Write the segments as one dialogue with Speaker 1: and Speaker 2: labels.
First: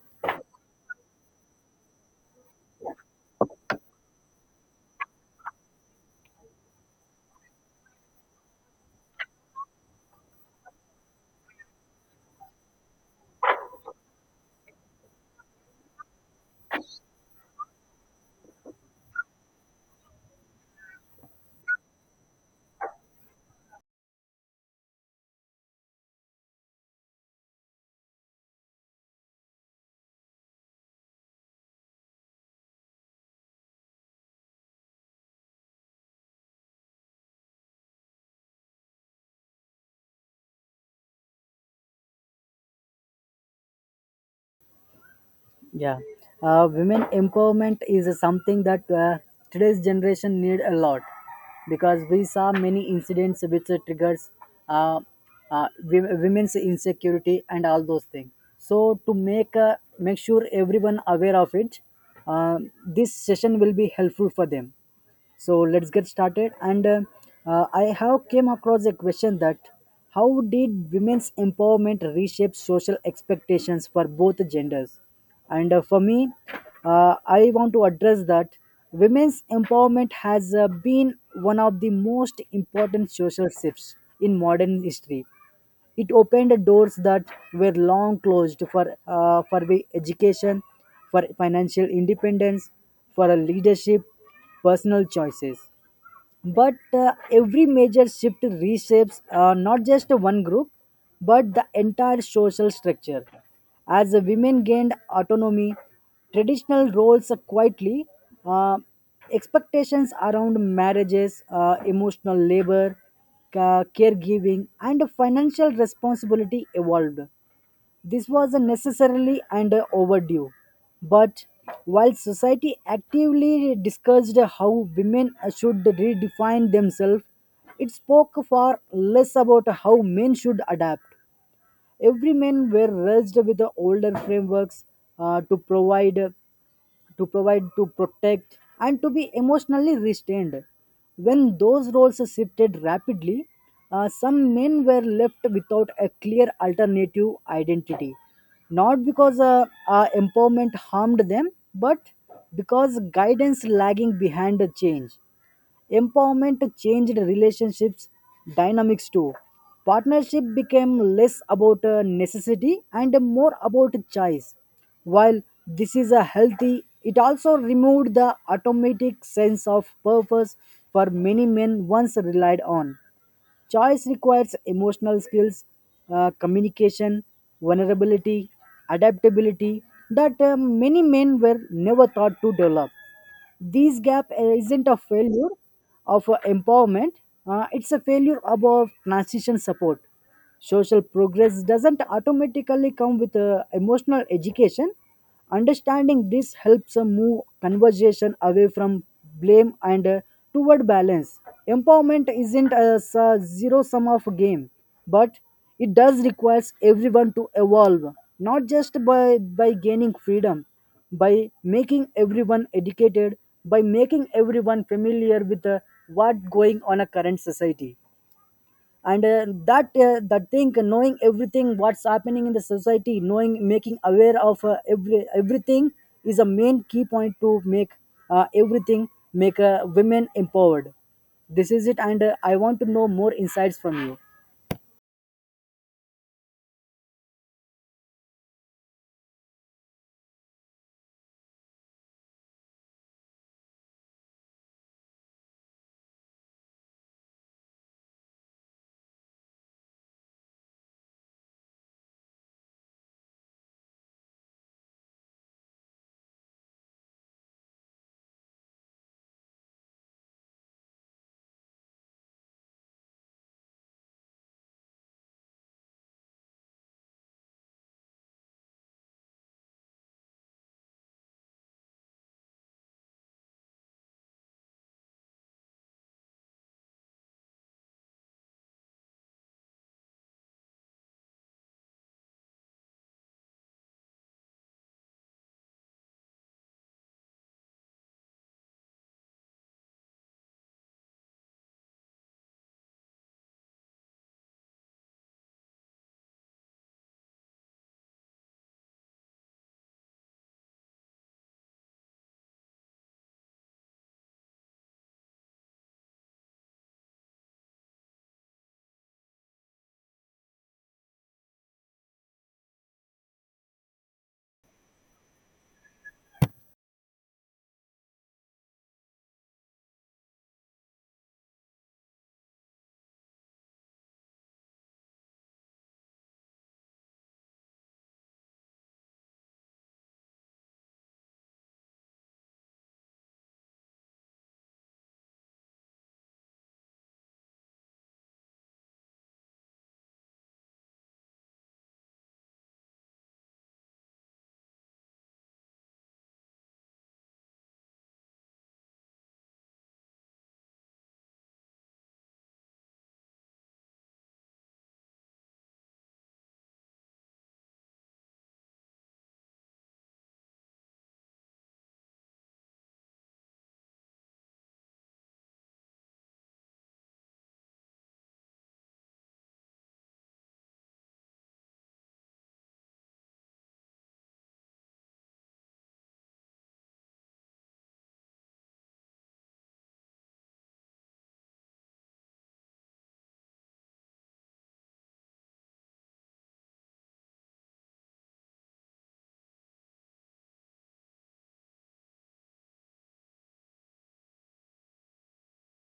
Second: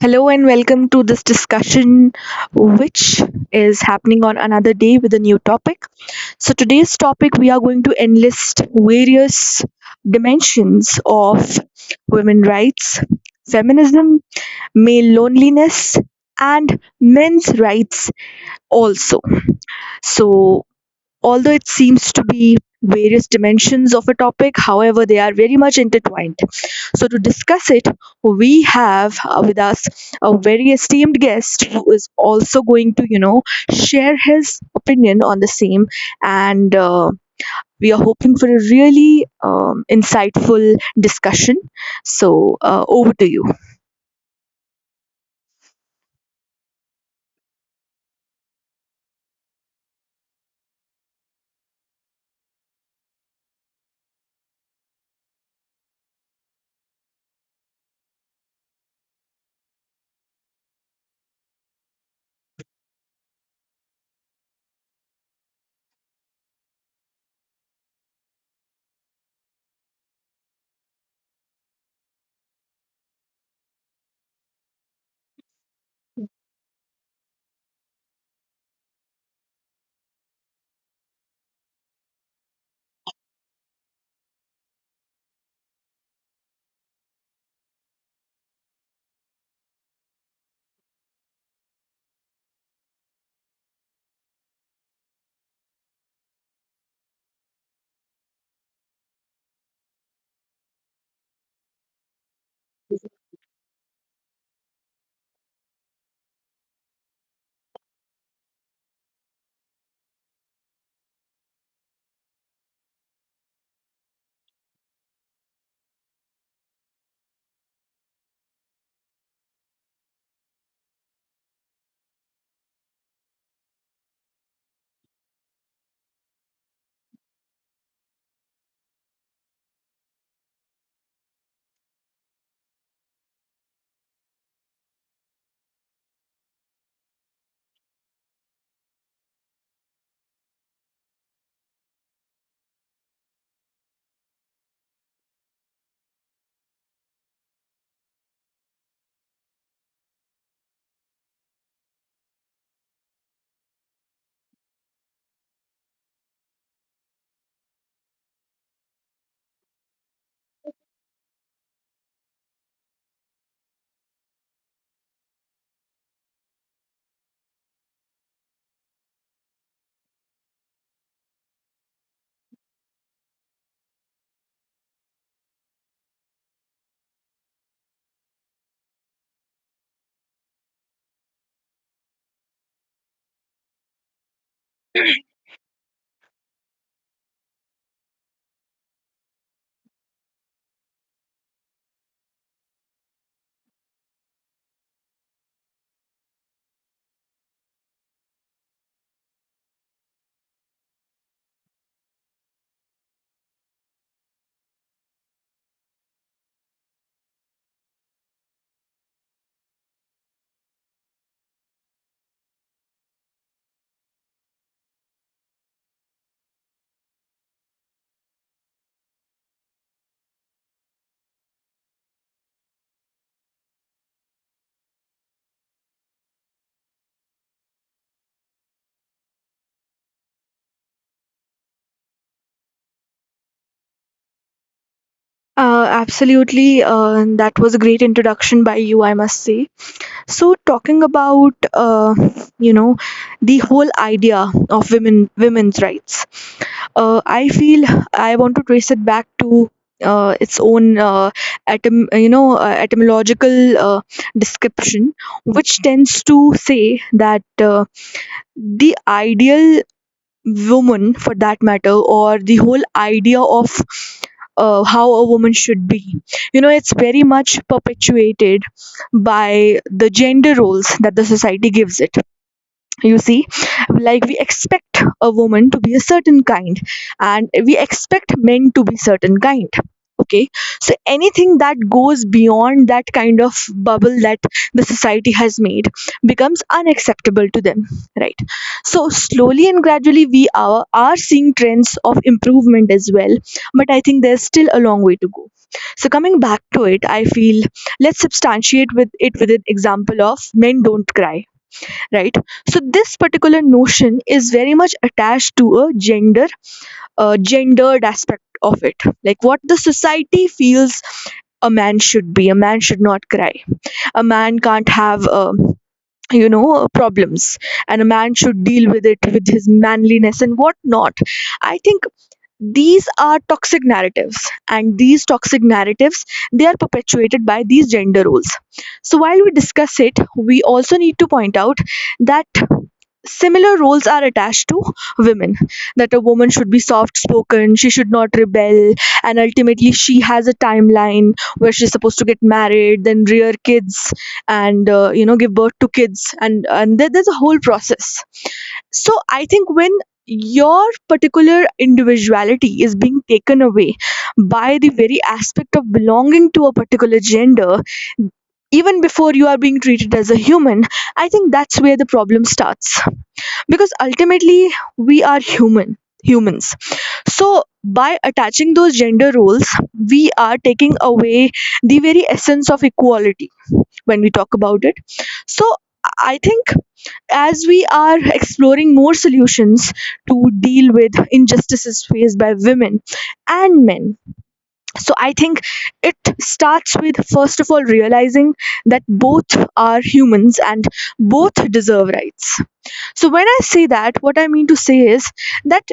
Speaker 1: Hello and welcome to this discussion, which is happening on another day with a new topic. So, today's topic, we are going to enlist various dimensions of women rights, feminism, male loneliness, and men's rights also. So, although it seems to be various dimensions of a topic, however they are very much intertwined, so to discuss it we have with us a very esteemed guest who is also going to share his opinion on the same, and we are hoping for a really insightful discussion, so over to you.
Speaker 2: Yeah, women empowerment is something that today's generation need a lot because we saw many incidents which triggers uh, women's insecurity and all those things. So to make sure everyone aware of it, uh, this session will be helpful for them so let's get started and I have came across a question that how did women's empowerment reshape social expectations for both genders? And for me, I want to address that women's empowerment has been one of the most important social shifts in modern history. It opened doors that were long closed for the education, for financial independence, for a leadership, personal choices. But every major shift reshapes not just one group but the entire social structure. As the women gained autonomy, traditional roles quietly uh, expectations around marriages, emotional labor, caregiving and financial responsibility evolved. This was necessarily and overdue. But while society actively discussed how women should redefine themselves, it spoke far less about how men should adapt. Every men were raised with the older frameworks, uh, to provide to provide, to protect, and to be emotionally restrained. When those roles shifted rapidly, some men were left without a clear alternative identity. Not because empowerment harmed them, but because guidance lagging behind the change. Empowerment changed relationships dynamics too. Partnership became less about a necessity and more about choice. While this is a healthy, it also removed the automatic sense of purpose for many men once relied on. Choice requires emotional skills, communication, vulnerability, adaptability that many men were never taught to develop. This gap isn't a failure of empowerment, it's a failure about transition support. Social progress doesn't automatically come with emotional education. Understanding this helps move conversation away from blame and toward balance. Empowerment isn't a zero sum of game, but it does requires everyone to evolve, not just by gaining freedom, by making everyone educated, by making everyone familiar with what's going on a current society and that thing knowing everything what's happening in the society, knowing, making aware of everything is a main key point to make everything, make women empowered. This is it and I want to know more insights from you.
Speaker 1: Absolutely. And that was a great introduction by you, I must say. So talking about you know the whole idea of women's rights, I feel I want to trace it back to its own, etymological description, which tends to say that the ideal woman, for that matter, or the whole idea of how a woman should be. It's very much perpetuated by the gender roles that the society gives it, you see. Like, we expect a woman to be a certain kind, and we expect men to be certain kind, okay. So anything that goes beyond that kind of bubble that the society has made becomes unacceptable to them, right? So slowly and gradually we are seeing trends of improvement as well, but I think there's still a long way to go. So coming back to it, I feel, let's substantiate with it, with an example of "men don't cry," right? So this particular notion is very much attached to a gender, gendered aspect of it, like what the society feels. A man should not cry. A man can't have problems, and a man should deal with it with his manliness and whatnot. I think these are toxic narratives, and these toxic narratives, they are perpetuated by these gender roles. So while we discuss it, we also need to point out that similar roles are attached to women, that a woman should be soft spoken, she should not rebel, and ultimately she has a timeline where she's supposed to get married, then rear kids, and give birth to kids, and there's a whole process. So I think, when your particular individuality is being taken away by the very aspect of belonging to a particular gender, even before you are being treated as a human, I think that's where the problem starts, because ultimately we are humans. So by attaching those gender roles, we are taking away the very essence of equality when we talk about it. So I think, as we are exploring more solutions to deal with injustices faced by women and men, so I think it starts with, first of all, realizing that both are humans and both deserve rights. So when I say that, what I mean to say is that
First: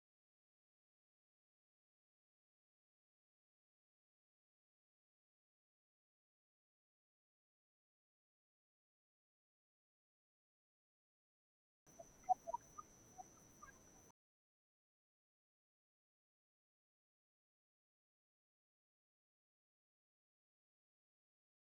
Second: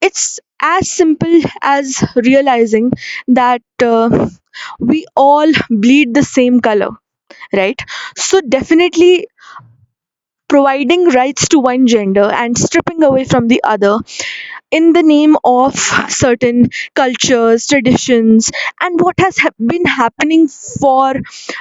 Speaker 1: it's as simple as realizing that, we all bleed the same color, right? So definitely, providing rights to one gender and stripping away from the other in the name of certain cultures, traditions, and what has been happening for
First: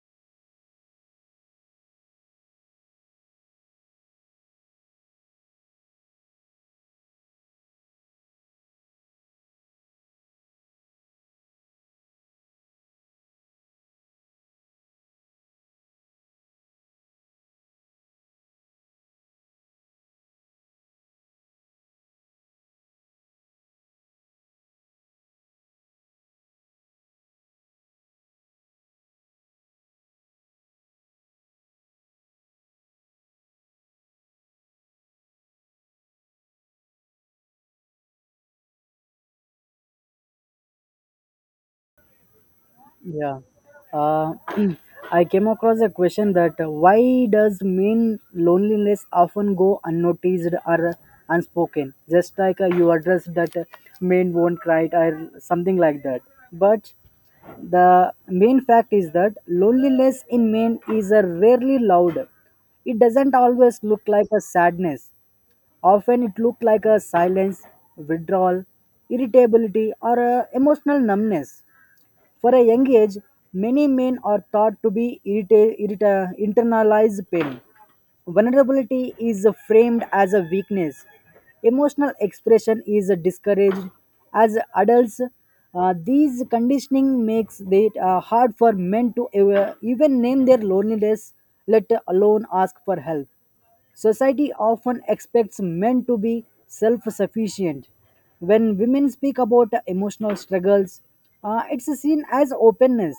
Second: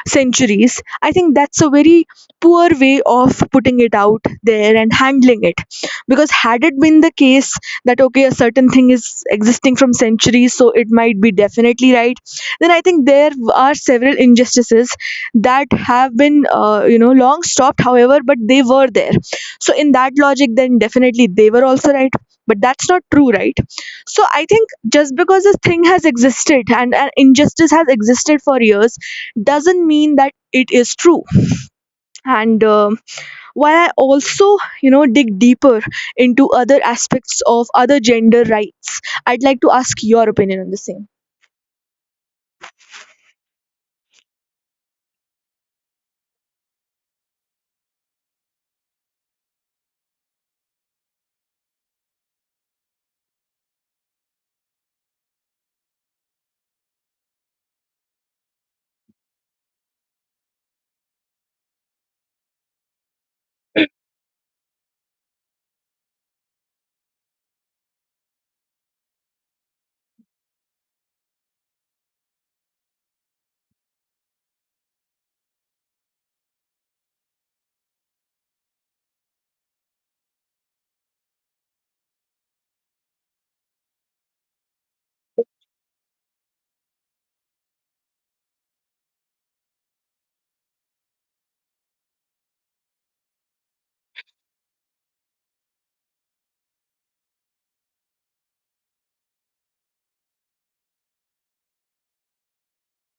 Speaker 1: centuries, I think that's a very poor way of putting it out there and handling it. Because had it been the case that, okay, a certain thing is existing from centuries, so it might be definitely right, then I think there are several injustices that have been, long stopped, however, but they were there. So, in that logic, then definitely they were also right, but that's not true, right? So I think, just because this thing has existed and an injustice has existed for years, doesn't mean that it is true. And while I also dig deeper into other aspects of other gender rights, I'd like to ask your opinion on the same.
Speaker 2: Yeah. Uh, I came across a question that why does mean loneliness often go unnoticed or unspoken? Just like you addressed that men won't cry or something like that. But the main fact is that loneliness in men is rarely loud. It doesn't always look like a sadness. Often it looks like a silence, withdrawal, irritability, or a emotional numbness for a young age, many men are thought to be internalized pain. Vulnerability is framed as a weakness. Emotional expression is discouraged. As adults, these conditioning makes it hard for men to even name their loneliness, let alone ask for help. Society often expects men to be self sufficient. When women speak about emotional struggles, it's seen as openness.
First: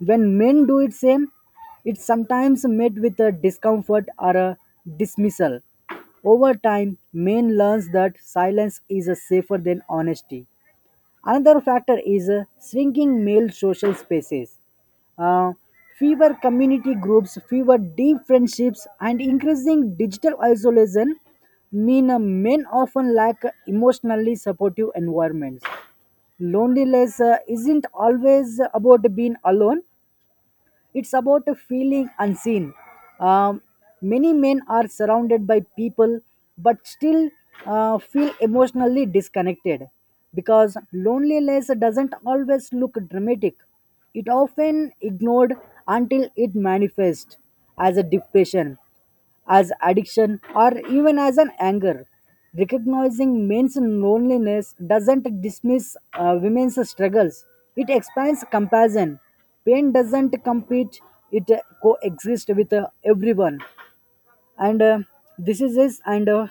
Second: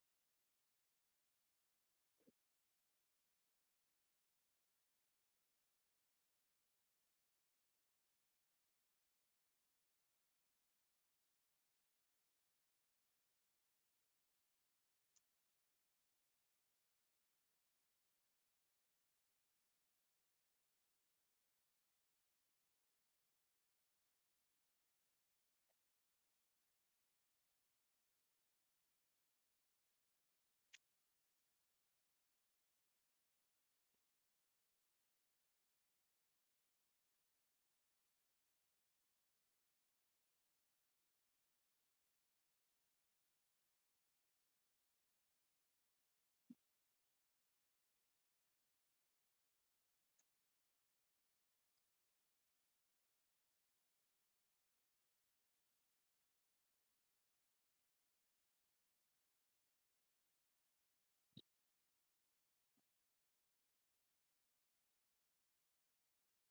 Speaker 2: When men do it same, it's sometimes met with a discomfort or a dismissal. Over time, men learns that silence is safer than honesty. Another factor is shrinking male social spaces. Uh, Fewer community groups, fewer deep friendships, and increasing digital isolation mean men often lack emotionally supportive environments. Loneliness isn't always about being alone, it's about a feeling unseen. Um, Many men are surrounded by people but still feel emotionally disconnected because loneliness doesn't always look dramatic. It often ignored until it manifests as a depression, as addiction or even as an anger. Recognizing men's loneliness doesn't dismiss women's struggles, it expands compassion. Pain doesn't compete, it coexists with everyone. And this is this, and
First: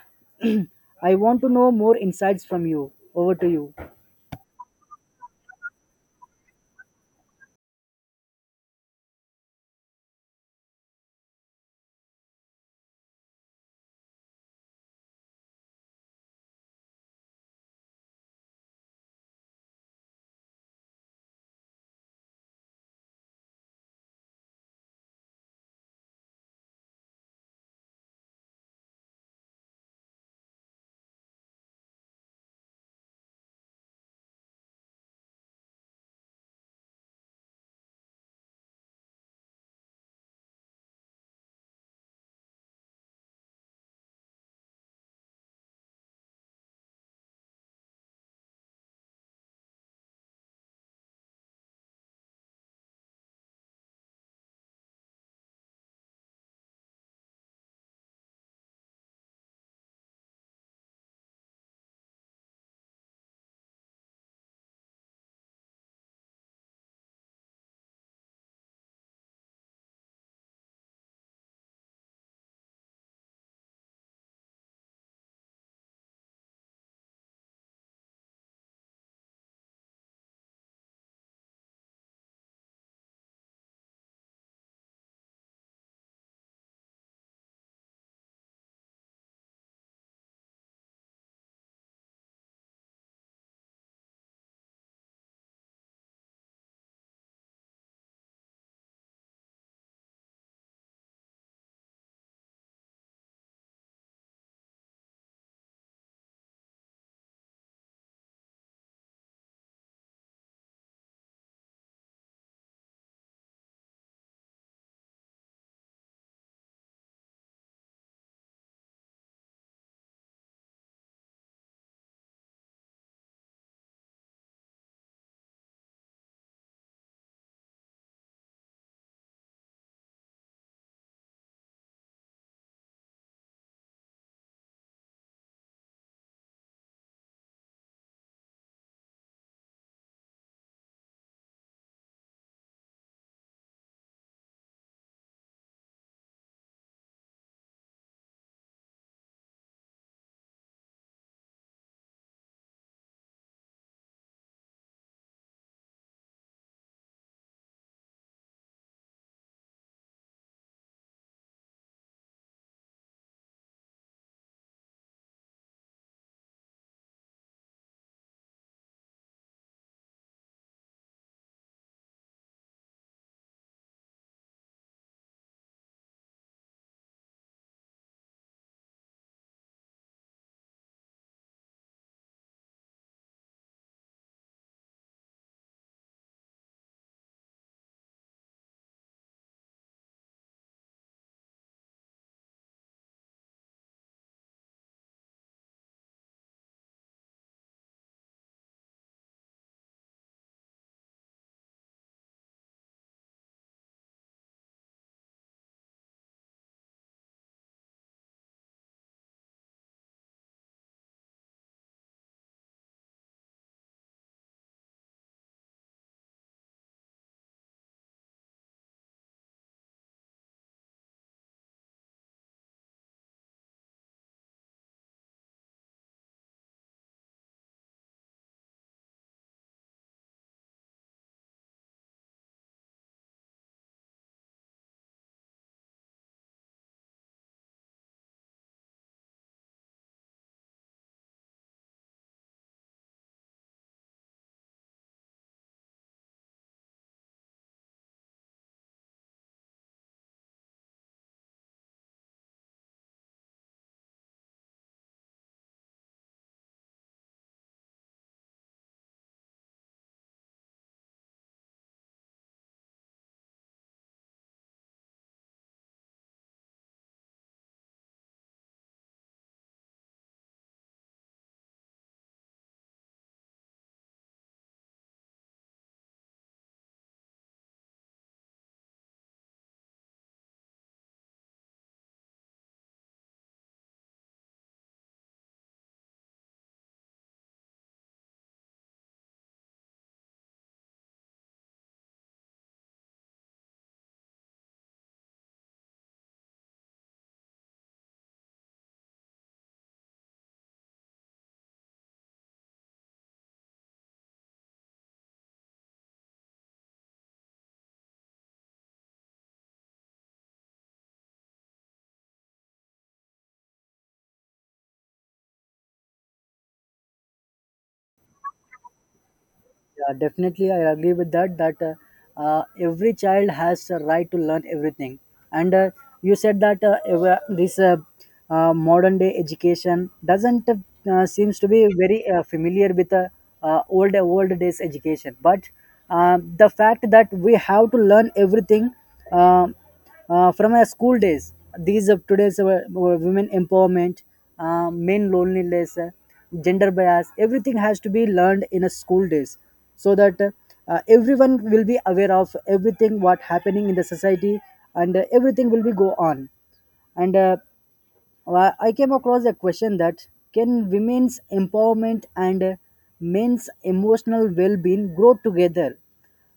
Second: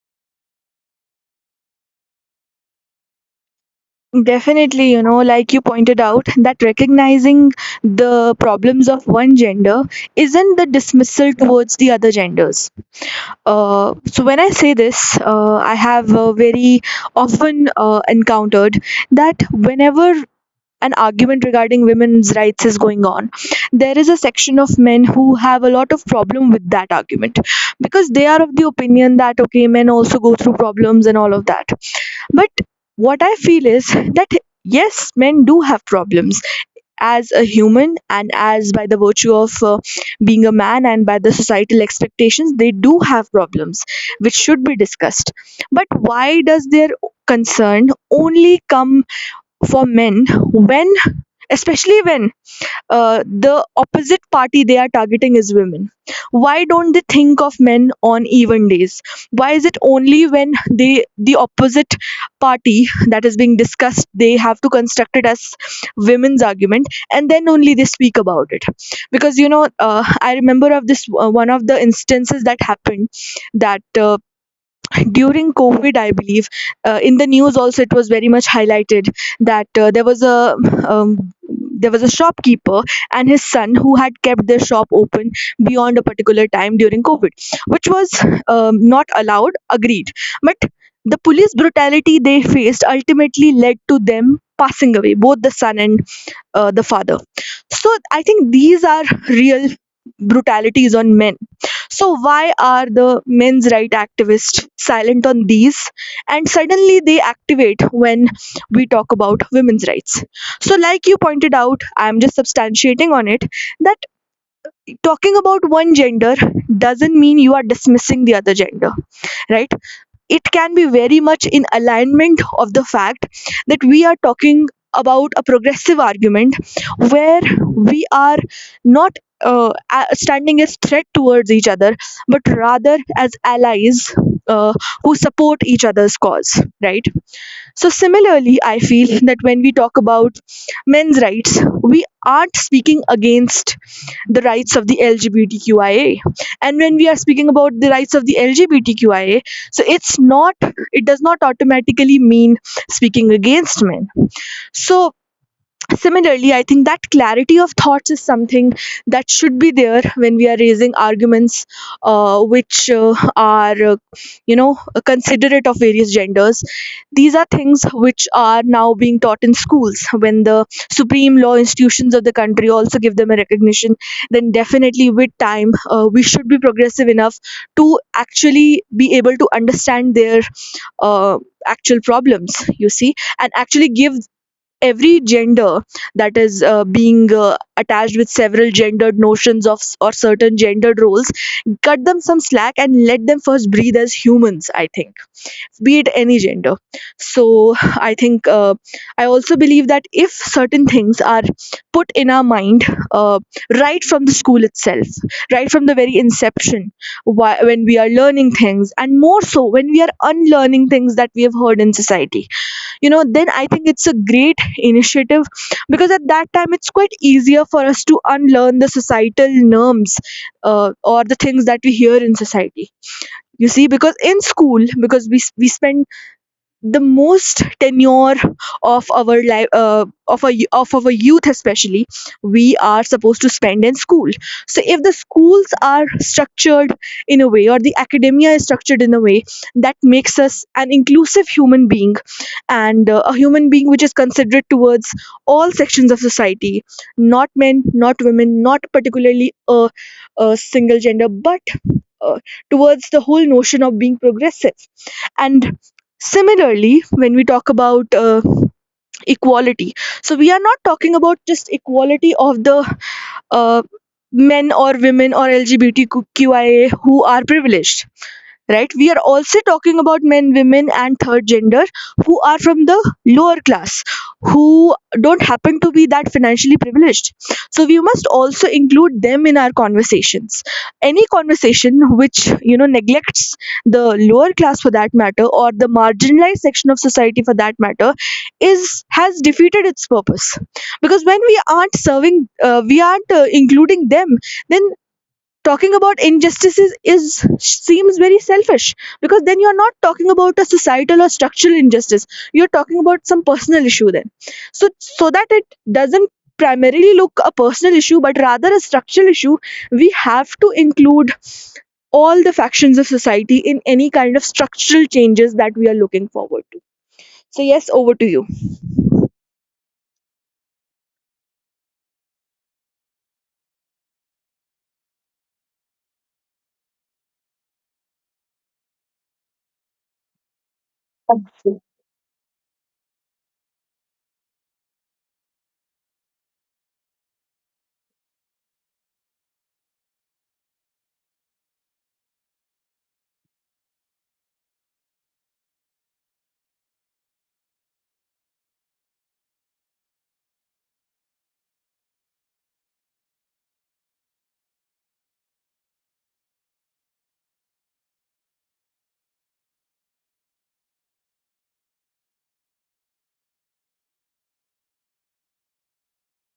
Speaker 2: I want to know more insights from you. Over to you.
Speaker 1: Definitely, like you pointed out, that recognizing the problems of one gender isn't the dismissal towards the other genders. So, when I say this, I have very often encountered that whenever an argument regarding women's rights is going on, there is a section of men who have a lot of problem with that argument, because they are of the opinion that, okay, men also go through problems and all of that. But what I feel is that, yes, men do have problems as a human and, as by the virtue of being a man and by the societal expectations, they do have problems which should be discussed. But why does their concern only come for men when, especially when, the opposite party they are targeting is women? Why don't they think of men on even days? Why is it only when the opposite party that is being discussed, they have to construct it as women's argument, and then only they speak about it? Because I remember of this, one of the instances that happened, that during COVID, I believe, in the news also it was very much highlighted that um, there was a shopkeeper and his son who had kept their shop open beyond a particular time during COVID, which was not allowed. Agreed, but the police brutality they faced ultimately led to them passing away, both the son and the father. So I think these are real brutalities on men. So why are the men's right activists silent on these, and suddenly they activate when we talk about women's rights? So, like you pointed out, I am just substantiating on it, that talking about one gender doesn't mean you are dismissing the other gender, right? It can be very much in alignment of the fact that we are talking about a progressive argument, where we are not standing as threat towards each other, but rather as allies, uh, who support each other's cause, right? So similarly, I feel that when we talk about men's rights, we aren't speaking against the rights of the LGBTQIA. And when we are speaking about the rights of the LGBTQIA, so it does not automatically mean speaking against men. So, similarly, I think that clarity of thoughts is something that should be there when we are raising arguments, which are, you know, considerate of various genders. These are things which are now being taught in schools. When the supreme law institutions of the country also give them a recognition, then definitely, with time, we should be progressive enough to actually be able to understand their uh, actual problems, you see, and actually give every gender that is being attached with several gendered notions of or certain gendered roles, cut them some slack and let them first breathe as humans, I think, be it any gender. So I think, I also believe that if certain things are put in our mind, uh, right from the school itself, right from the very inception, when we are learning things, and more so when we are unlearning things that we have heard in society, then I think it's a great initiative, because at that time it's quite easier for us to unlearn the societal norms, or the things that we hear in society, you see. Because in school, because we spend the most tenure of our life, of our youth especially, we are supposed to spend in school. So if the schools are structured in a way, or the academia is structured in a way, that makes us an inclusive human being, and a human being which is considerate towards all sections of society, not men, not women, not particularly a single gender, but uh, towards the whole notion of being progressive. And similarly, when we talk about equality, so we are not talking about just equality of the uh, men or women or LGBTQIA who are privileged, right? We are also talking about men, women, and third gender who are from the lower class, who don't happen to be that financially privileged. So we must also include them in our conversations. Any conversation which neglects the lower class, for that matter, or the marginalized section of society, for that matter, is has defeated its purpose. Because when we aren't serving, we aren't including them, then talking about injustices is seems very selfish, because then you're not talking about a societal or structural injustice, you're talking about some personal issue then, so that it doesn't primarily look a personal issue but rather a structural issue. We have to include all the factions of society in any kind of structural changes that we are looking forward to. So yes, over to you.
Speaker 2: Yeah, definitely, I agree with that. Every child has a right to learn everything. And you said that ev- this modern day education doesn't seems to be very familiar with old old days education. But the fact that we have to learn everything. um from our school days. These of today's women empowerment, men loneliness, gender bias, everything has to be learned in a school days, so that everyone will be aware of everything what happening in the society, and everything will be go on. And well, I came across a question that can women's empowerment and men's emotional well-being grow together?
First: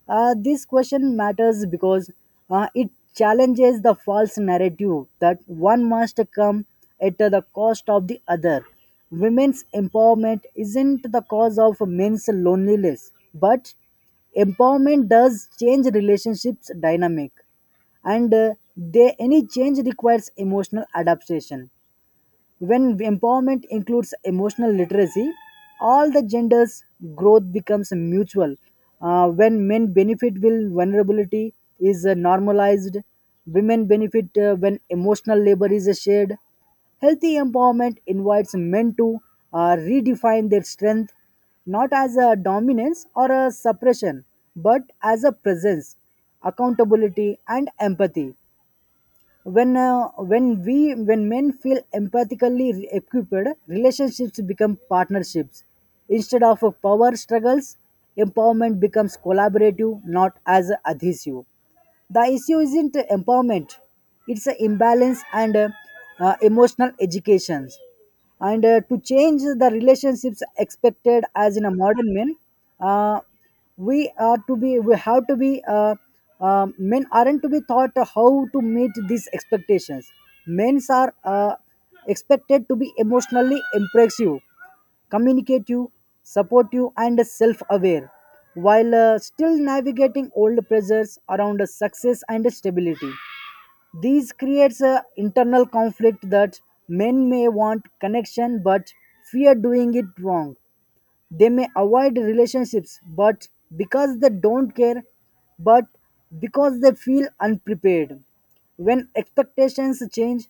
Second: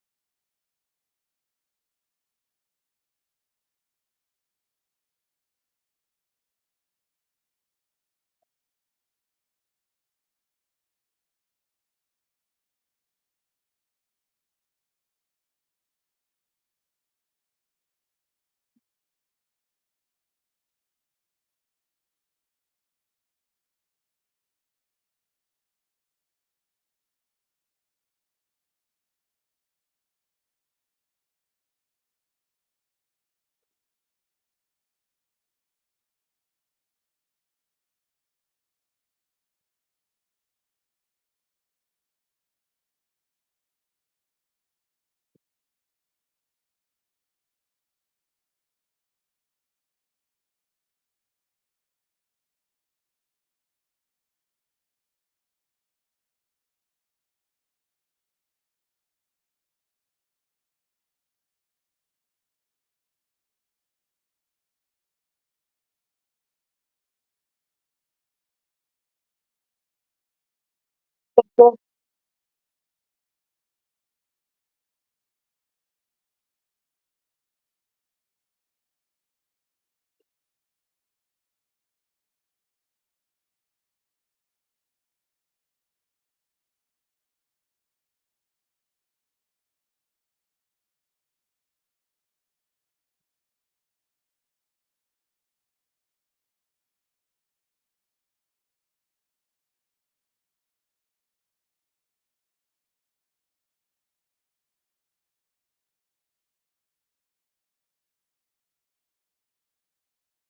Speaker 2: This question matters because it challenges the false narrative that one must come at the cost of the other. Women's empowerment isn't the cause of men's loneliness, but empowerment does change relationships dynamic and they any change requires emotional adaptation. When empowerment includes emotional literacy, all the genders' growth becomes mutual. When men benefit when vulnerability is normalized, women benefit when emotional labor is shared. Healthy empowerment invites men to redefine their strength not as a dominance or a suppression, but as a presence, accountability, and empathy. When when we when men feel empathically equipped, relationships become partnerships instead of power struggles. Empowerment becomes collaborative, not as adhesive. The issue isn't empowerment, it's an imbalance, and emotional education, and to change the relationships expected as in a modern men, uh, we have to be men aren't to be taught how to meet these expectations. Men are expected to be emotionally impressive, communicative, supportive and self-aware while still navigating old pressures around success and stability. These creates a internal conflict that men may want connection but fear doing it wrong. They may avoid relationships, but because they don't care, but because they feel unprepared. When expectations change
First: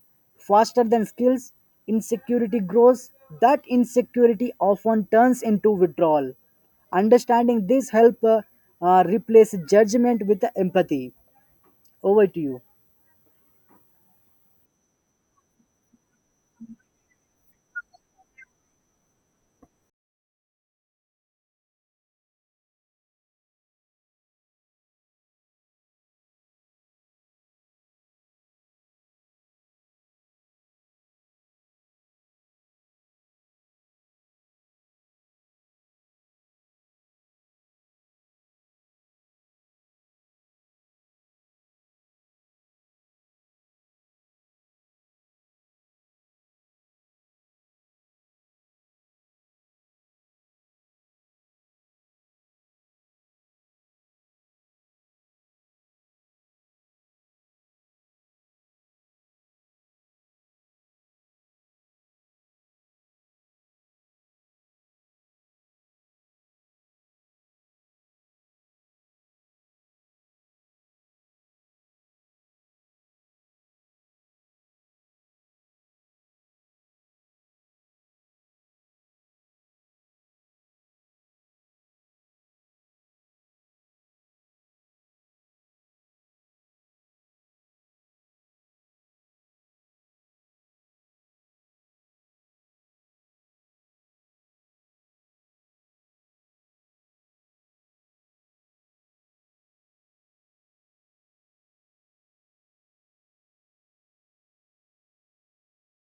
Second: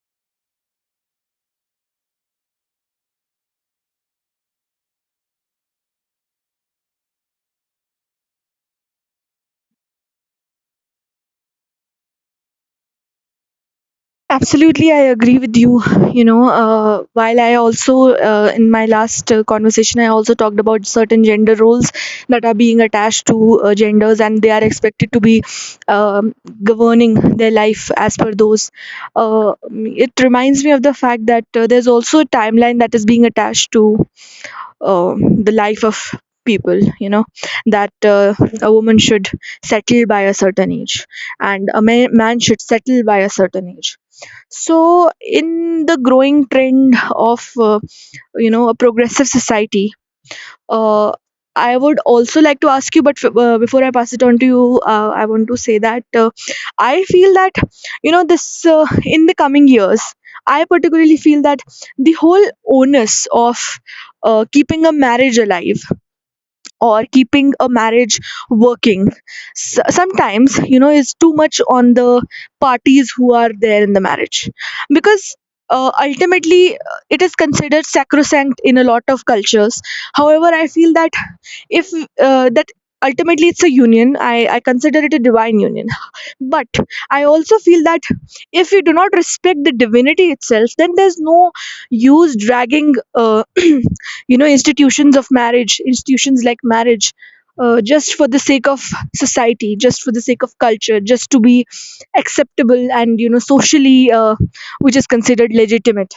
Speaker 2: faster than skills, insecurity grows. That insecurity often turns into withdrawal. Understanding this help replace judgment with empathy. Over to you.
Speaker 1: Absolutely, I agree with you. You know, while I also, in my last conversation, I also talked about certain gender roles that are being attached to genders, and they are expected to be, um, governing their life as per those. Uh, it reminds me of the fact that there's also a timeline that is being attached to the life of people, you know, that a woman should settle by a certain age and a man should settle by a certain age. So, in the growing trend of you know, a progressive society, uh, I would also like to ask you. But before I pass it on to you, I want to say that I feel that, you know, this, in the coming years. I particularly feel that the whole onus of keeping a marriage alive, or keeping a marriage working, S sometimes you know it's too much on the parties who are there in the marriage, because ultimately it is considered sacrosanct in a lot of cultures. However, I feel that if, that ultimately it's a union. I consider it a divine union, but I also feel that if you do not respect the divinity itself, then there's no use dragging you know, institutions like marriage just for the sake of society, just for the sake of culture, just to be acceptable and, you know, socially, which is considered legitimate.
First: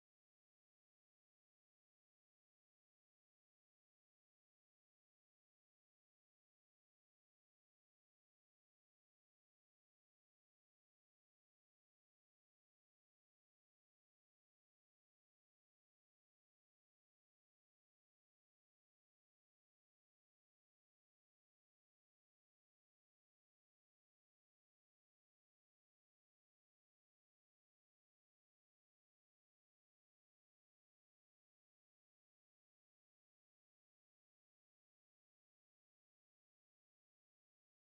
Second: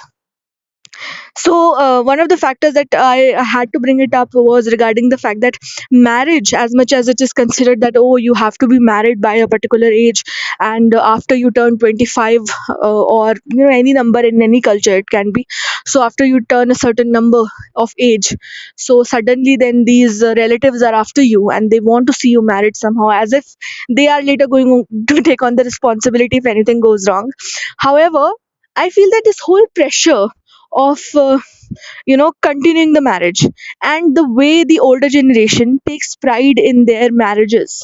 Speaker 1: So, one of the factors that I had to bring it up was regarding the fact that marriage, as much as it is considered that, oh, you have to be married by a particular age, and after you turn 25, uh, or you know, any number in any culture, it can be. So, after you turn a certain number of age, so suddenly then these relatives are after you and they want to see you married somehow, as if they are later going on to take on the responsibility if anything goes wrong. However, I feel that this whole pressure of you know, continuing the marriage, and the way the older generation takes pride in their marriages,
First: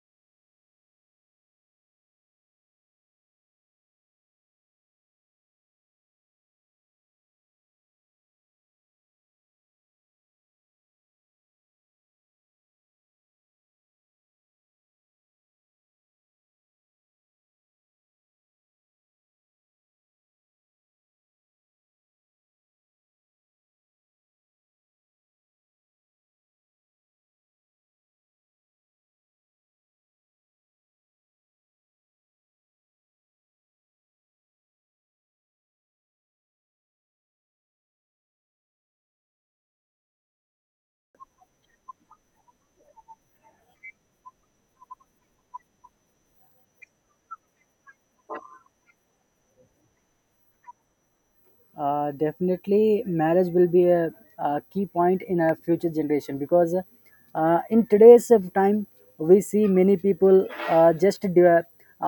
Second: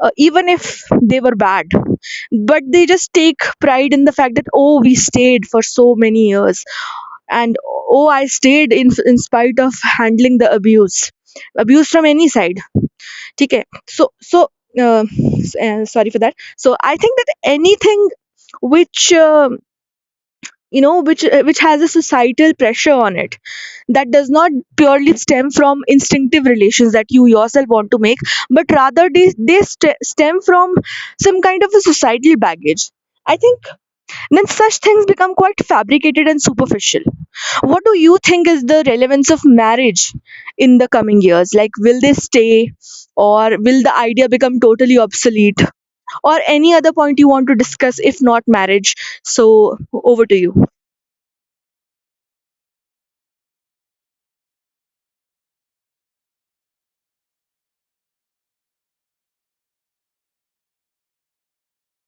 Speaker 1: even if they were bad, but they just take pride in the fact that, oh, we stayed for so many years, and, oh, I stayed in spite of handling the abuse, abuse from any side. Okay. so so uh, Sorry for that. So I think that anything which you know, which has a societal pressure on it, that does not purely stem from instinctive relations that you yourself want to make, but rather stem from some kind of a societal baggage. I think then such things become quite fabricated and superficial. What do you think is the relevance of marriage in the coming years? Like, will they stay, or will the idea become totally obsolete, or any other point you want to discuss if not marriage? So, over to you.
Speaker 2: Definitely marriage will be a key point in our future generation because in today's of time we see many people just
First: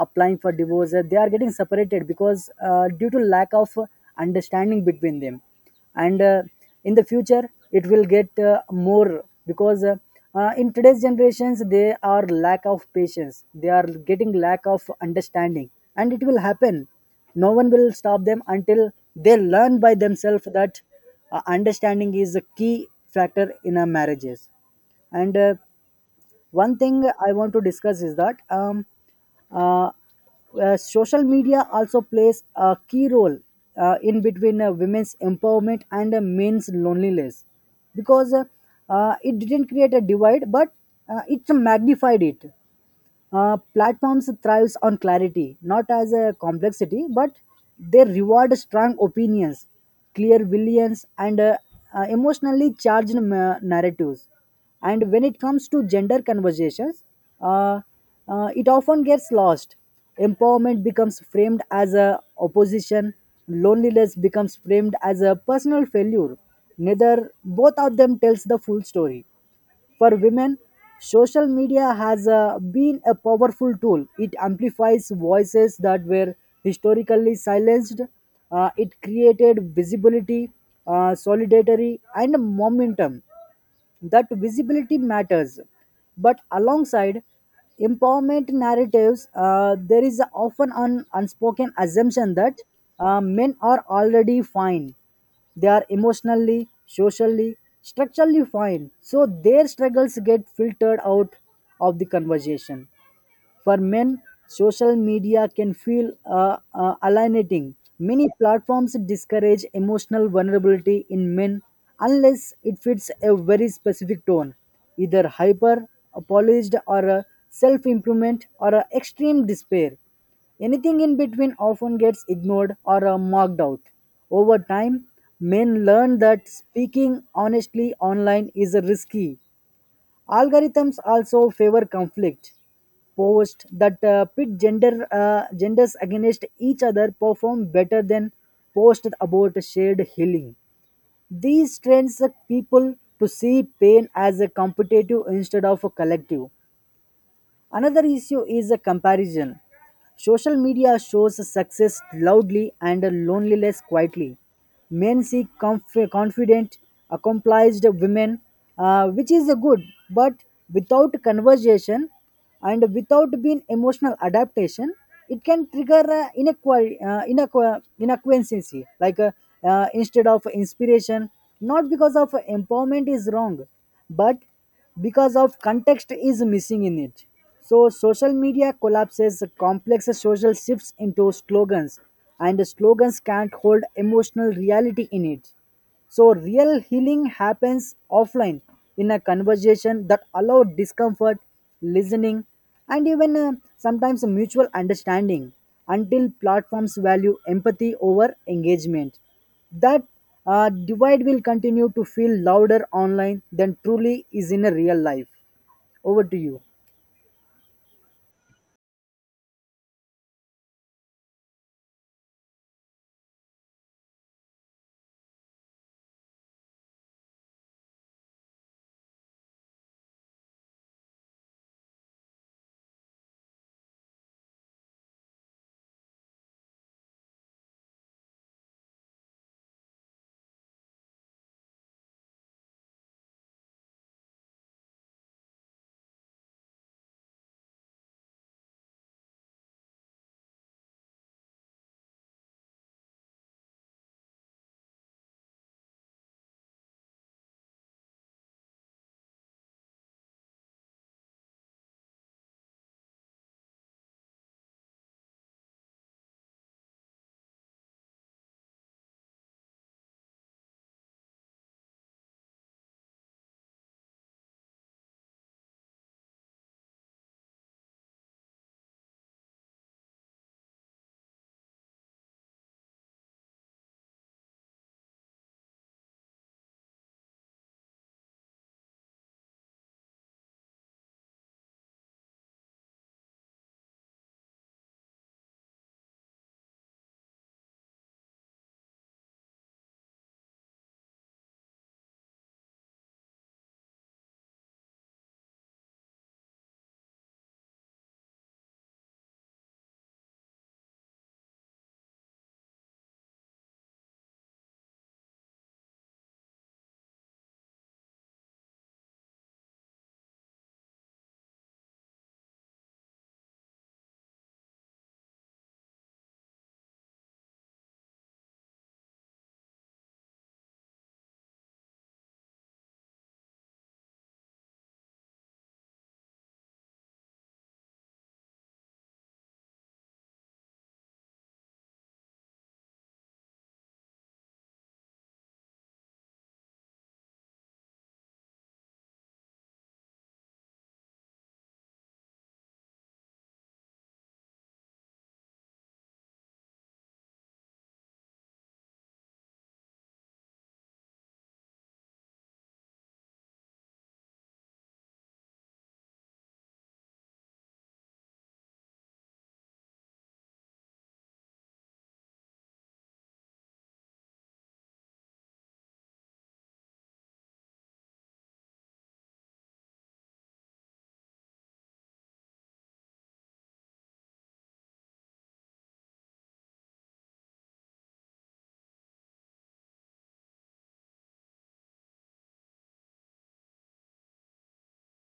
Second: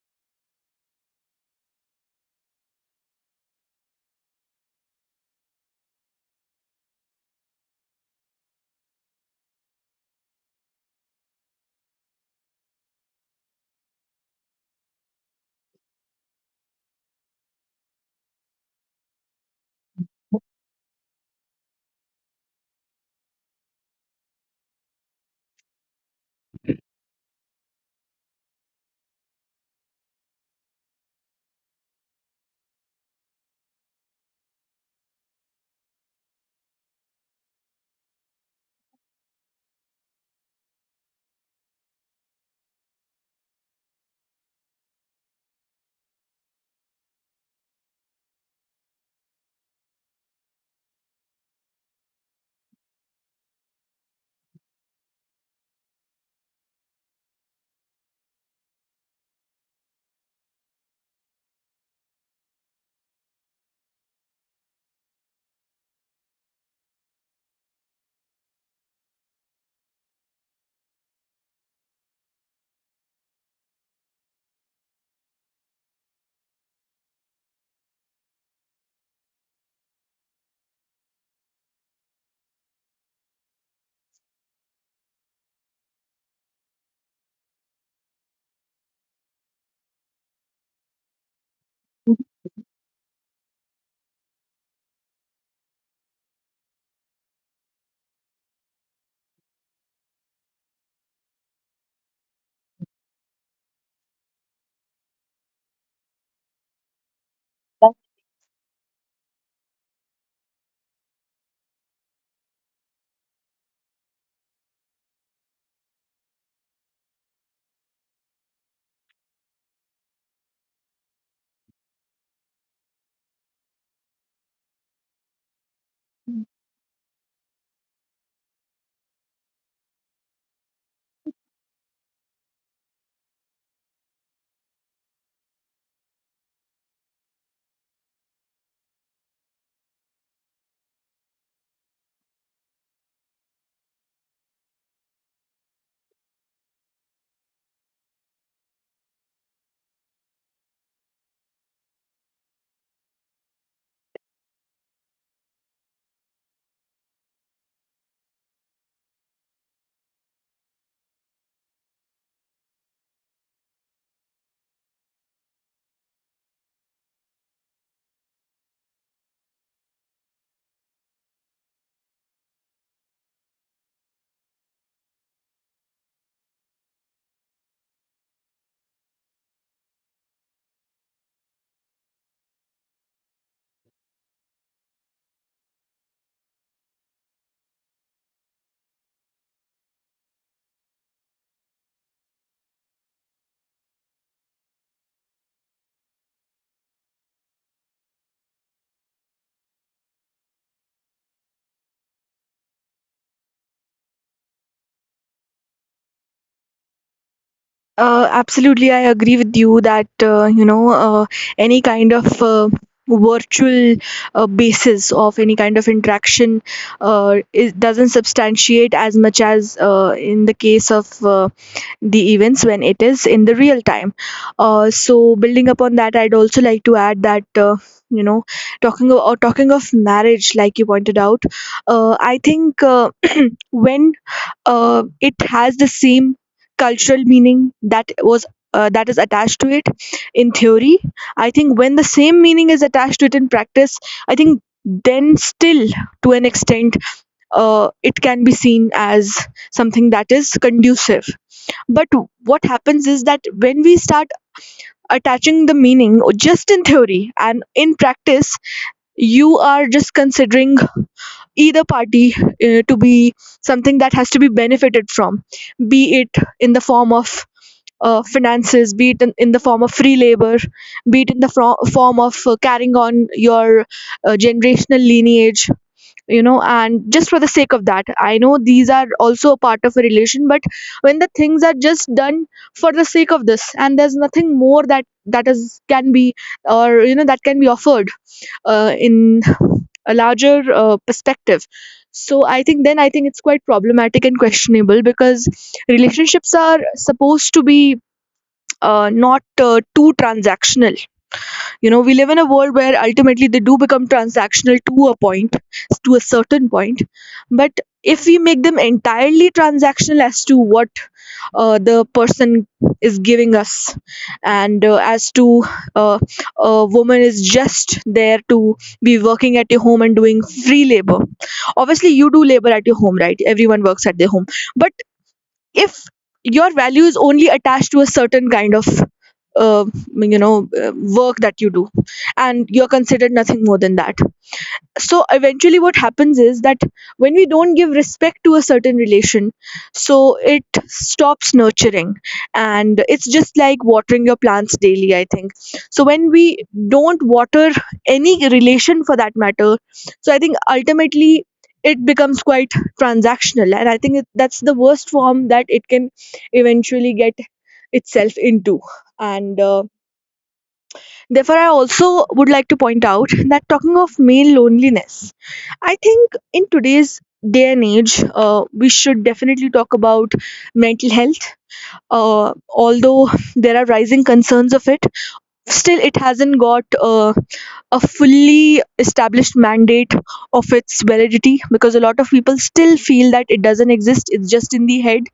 Speaker 2: applying for divorce. They are getting separated because due to lack of understanding between them and in the future it will get more because in today's generations they are lack of patience, they are getting lack of understanding and it will happen. No one will stop them until they learn by themselves that understanding is a key factor in a marriages. And one thing I want to discuss is that uh, social media also plays a key role in between women's empowerment and men's loneliness because it didn't create a divide but it magnified it. Platforms thrives on clarity, not as a complexity, but they reward strong opinions, clear villains, and emotionally charged narratives. And when it comes to gender conversations, uh, it often gets lost. Empowerment becomes framed as a opposition. Loneliness becomes framed as a personal failure. Neither both of them tells the full story. For women, social media has been a powerful tool. It amplifies voices that were historically silenced. It created visibility, solidarity, and momentum. That visibility matters. But alongside empowerment narratives, there is often an unspoken assumption that men are already fine. They are emotionally, socially, structurally fine. So their struggles get filtered out of the conversation. For men, social media can feel alienating. Many platforms discourage emotional vulnerability in men unless it fits a very specific tone, either hyper, apologized, or self improvement, or a extreme despair. Anything in between often gets ignored or marked out. Over time, men learn that speaking honestly online is risky. Algorithms also favor conflict. Posts that pit genders against each other perform better than posts about shared healing. These trains people to see pain as a competitive instead of a collective. Another issue is a comparison. Social media shows success loudly and loneliness quietly. Men seek confident, accomplished women, which is a good, but without conversation and without being emotional adaptation, it can trigger inequancy, like instead of inspiration, not because of empowerment is wrong, but because of context is missing in it. So social media collapses complex social shifts into slogans, and slogans can't hold emotional reality in it. So real healing happens offline in a conversation that allow discomfort, listening and even sometimes mutual understanding until platforms value empathy over engagement. That divide will continue to feel louder online than truly is in a real life. Over to you.
Speaker 1: Absolutely, I agree with you that, you know, any kind of virtual basis of any kind of interaction, it doesn't substantiate as much as in the case of the events when it is in the real time. So, building upon that, I'd also like to add that, you know, talking of, or talking of marriage, like you pointed out, I think. When it has the same cultural meaning that was, that is attached to it in theory, I think when the same meaning is attached to it in practice, I think then still, to an extent, it can be seen as something that is conducive. But what happens is that when we start attaching the meaning just in theory and in practice, you are just considering either party to be something that has to be benefited from, be it in the form of finances, be it in the form of free labor, be it in the form of carrying on your generational lineage, you know, and just for the sake of that. I know these are also a part of a relation, but when the things are just done for the sake of this and there's nothing more that that is can be, or you know, that can be offered in a larger perspective. So I think it's quite problematic and questionable, because relationships are supposed to be not too transactional. You know, we live in a world where ultimately they do become transactional to a point, to a certain point. But if we make them entirely transactional as to what the person is giving us, and as to, uh, a woman is just there to be working at your home and doing free labor. Obviously you do labor at your home, right? Everyone works at their home. But if your value is only attached to a certain kind of uh, you know, work that you do, and you're considered nothing more than that, so eventually what happens is that when we don't give respect to a certain relation, so it stops nurturing, and it's just like watering your plants daily, I think. So when we don't water any relation for that matter, so I think ultimately it becomes quite transactional, and that's the worst form that it can eventually get itself into. And therefore, I also would like to point out that talking of male loneliness, I think in today's day and age, we should definitely talk about mental health. Although there are rising concerns of it, still, it hasn't got a fully established mandate of its validity, because a lot of people still feel that it doesn't exist. It's just in the head,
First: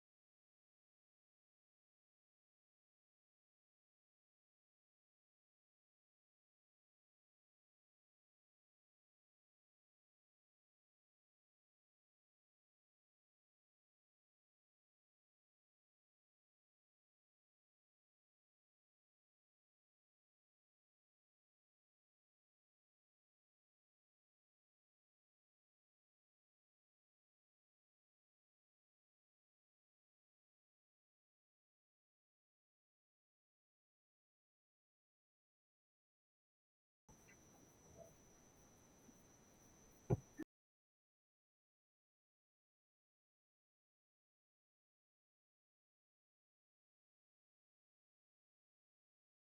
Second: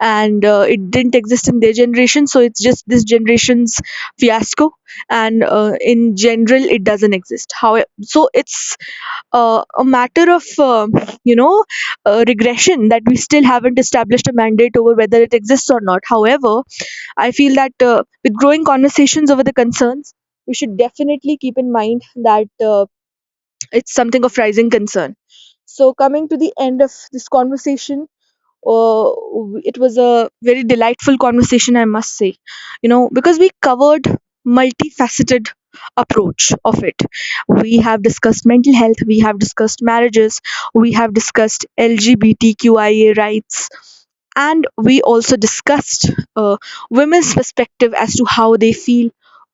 Speaker 1: and it didn't exist in their generation, so it's just this generation's fiasco. And in general, it doesn't exist. How so? It's a matter of, you know, regression that we still haven't established a mandate over whether it exists or not. However, I feel that with growing conversations over the concerns, we should definitely keep in mind that it's something of rising concern. So, coming to the end of this conversation, uh, it was a very delightful conversation, I must say, you know, because we covered multifaceted approach of it. We have discussed mental health, we have discussed marriages, we have discussed LGBTQIA rights, and we also discussed uh, women's perspective as to how they feel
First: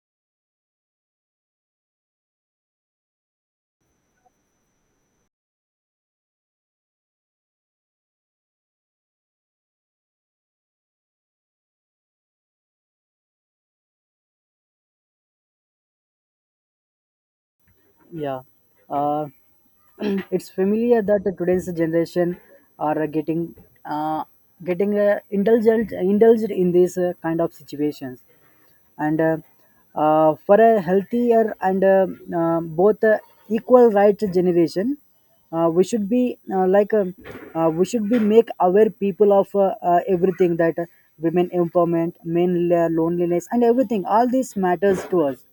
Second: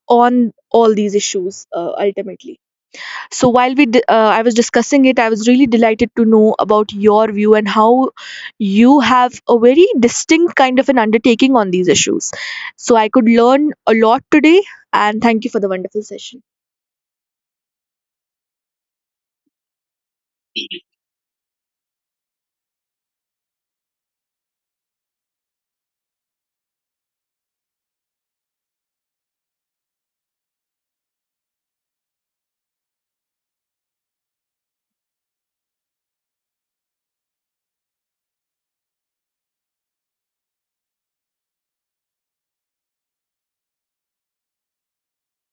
Speaker 1: on all these issues, ultimately. So while I was discussing it, I was really delighted to know about your view and how you have a very distinct kind of an undertaking on these issues, so I could learn a lot today, and thank you for the wonderful session.
Speaker 2: Yeah. Uh, it's familiar that today's generation are getting uh, indulged in these kind of situations and for a healthier and both equal rights generation, we should be we should be make aware people of everything that women empowerment, men loneliness and everything, all these matters to us.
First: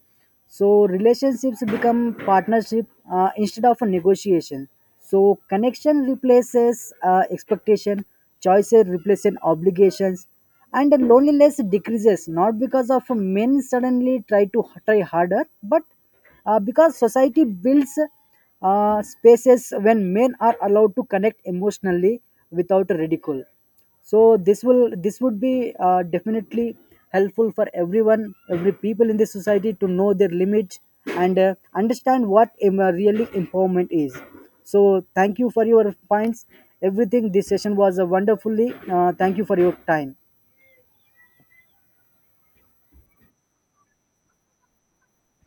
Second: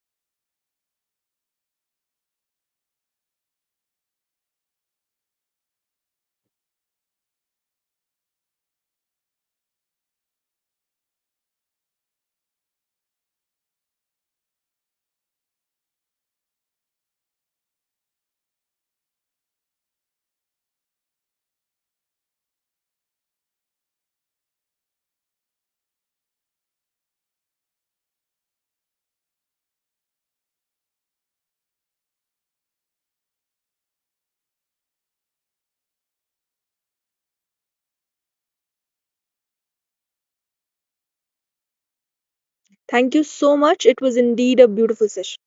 Speaker 2: So relationships become partnership instead of a negotiation. So connection replaces expectation, choices replacing obligations, and then loneliness decreases not because of men suddenly try harder but because society builds spaces when men are allowed to connect emotionally without ridicule. So this would be definitely helpful for everyone, every people in the society, to know their limits and understand what really empowerment is. So thank you for your points, everything. This session was wonderfully, thank you for your time.
Speaker 1: Thank you so much, it was indeed a beautiful session.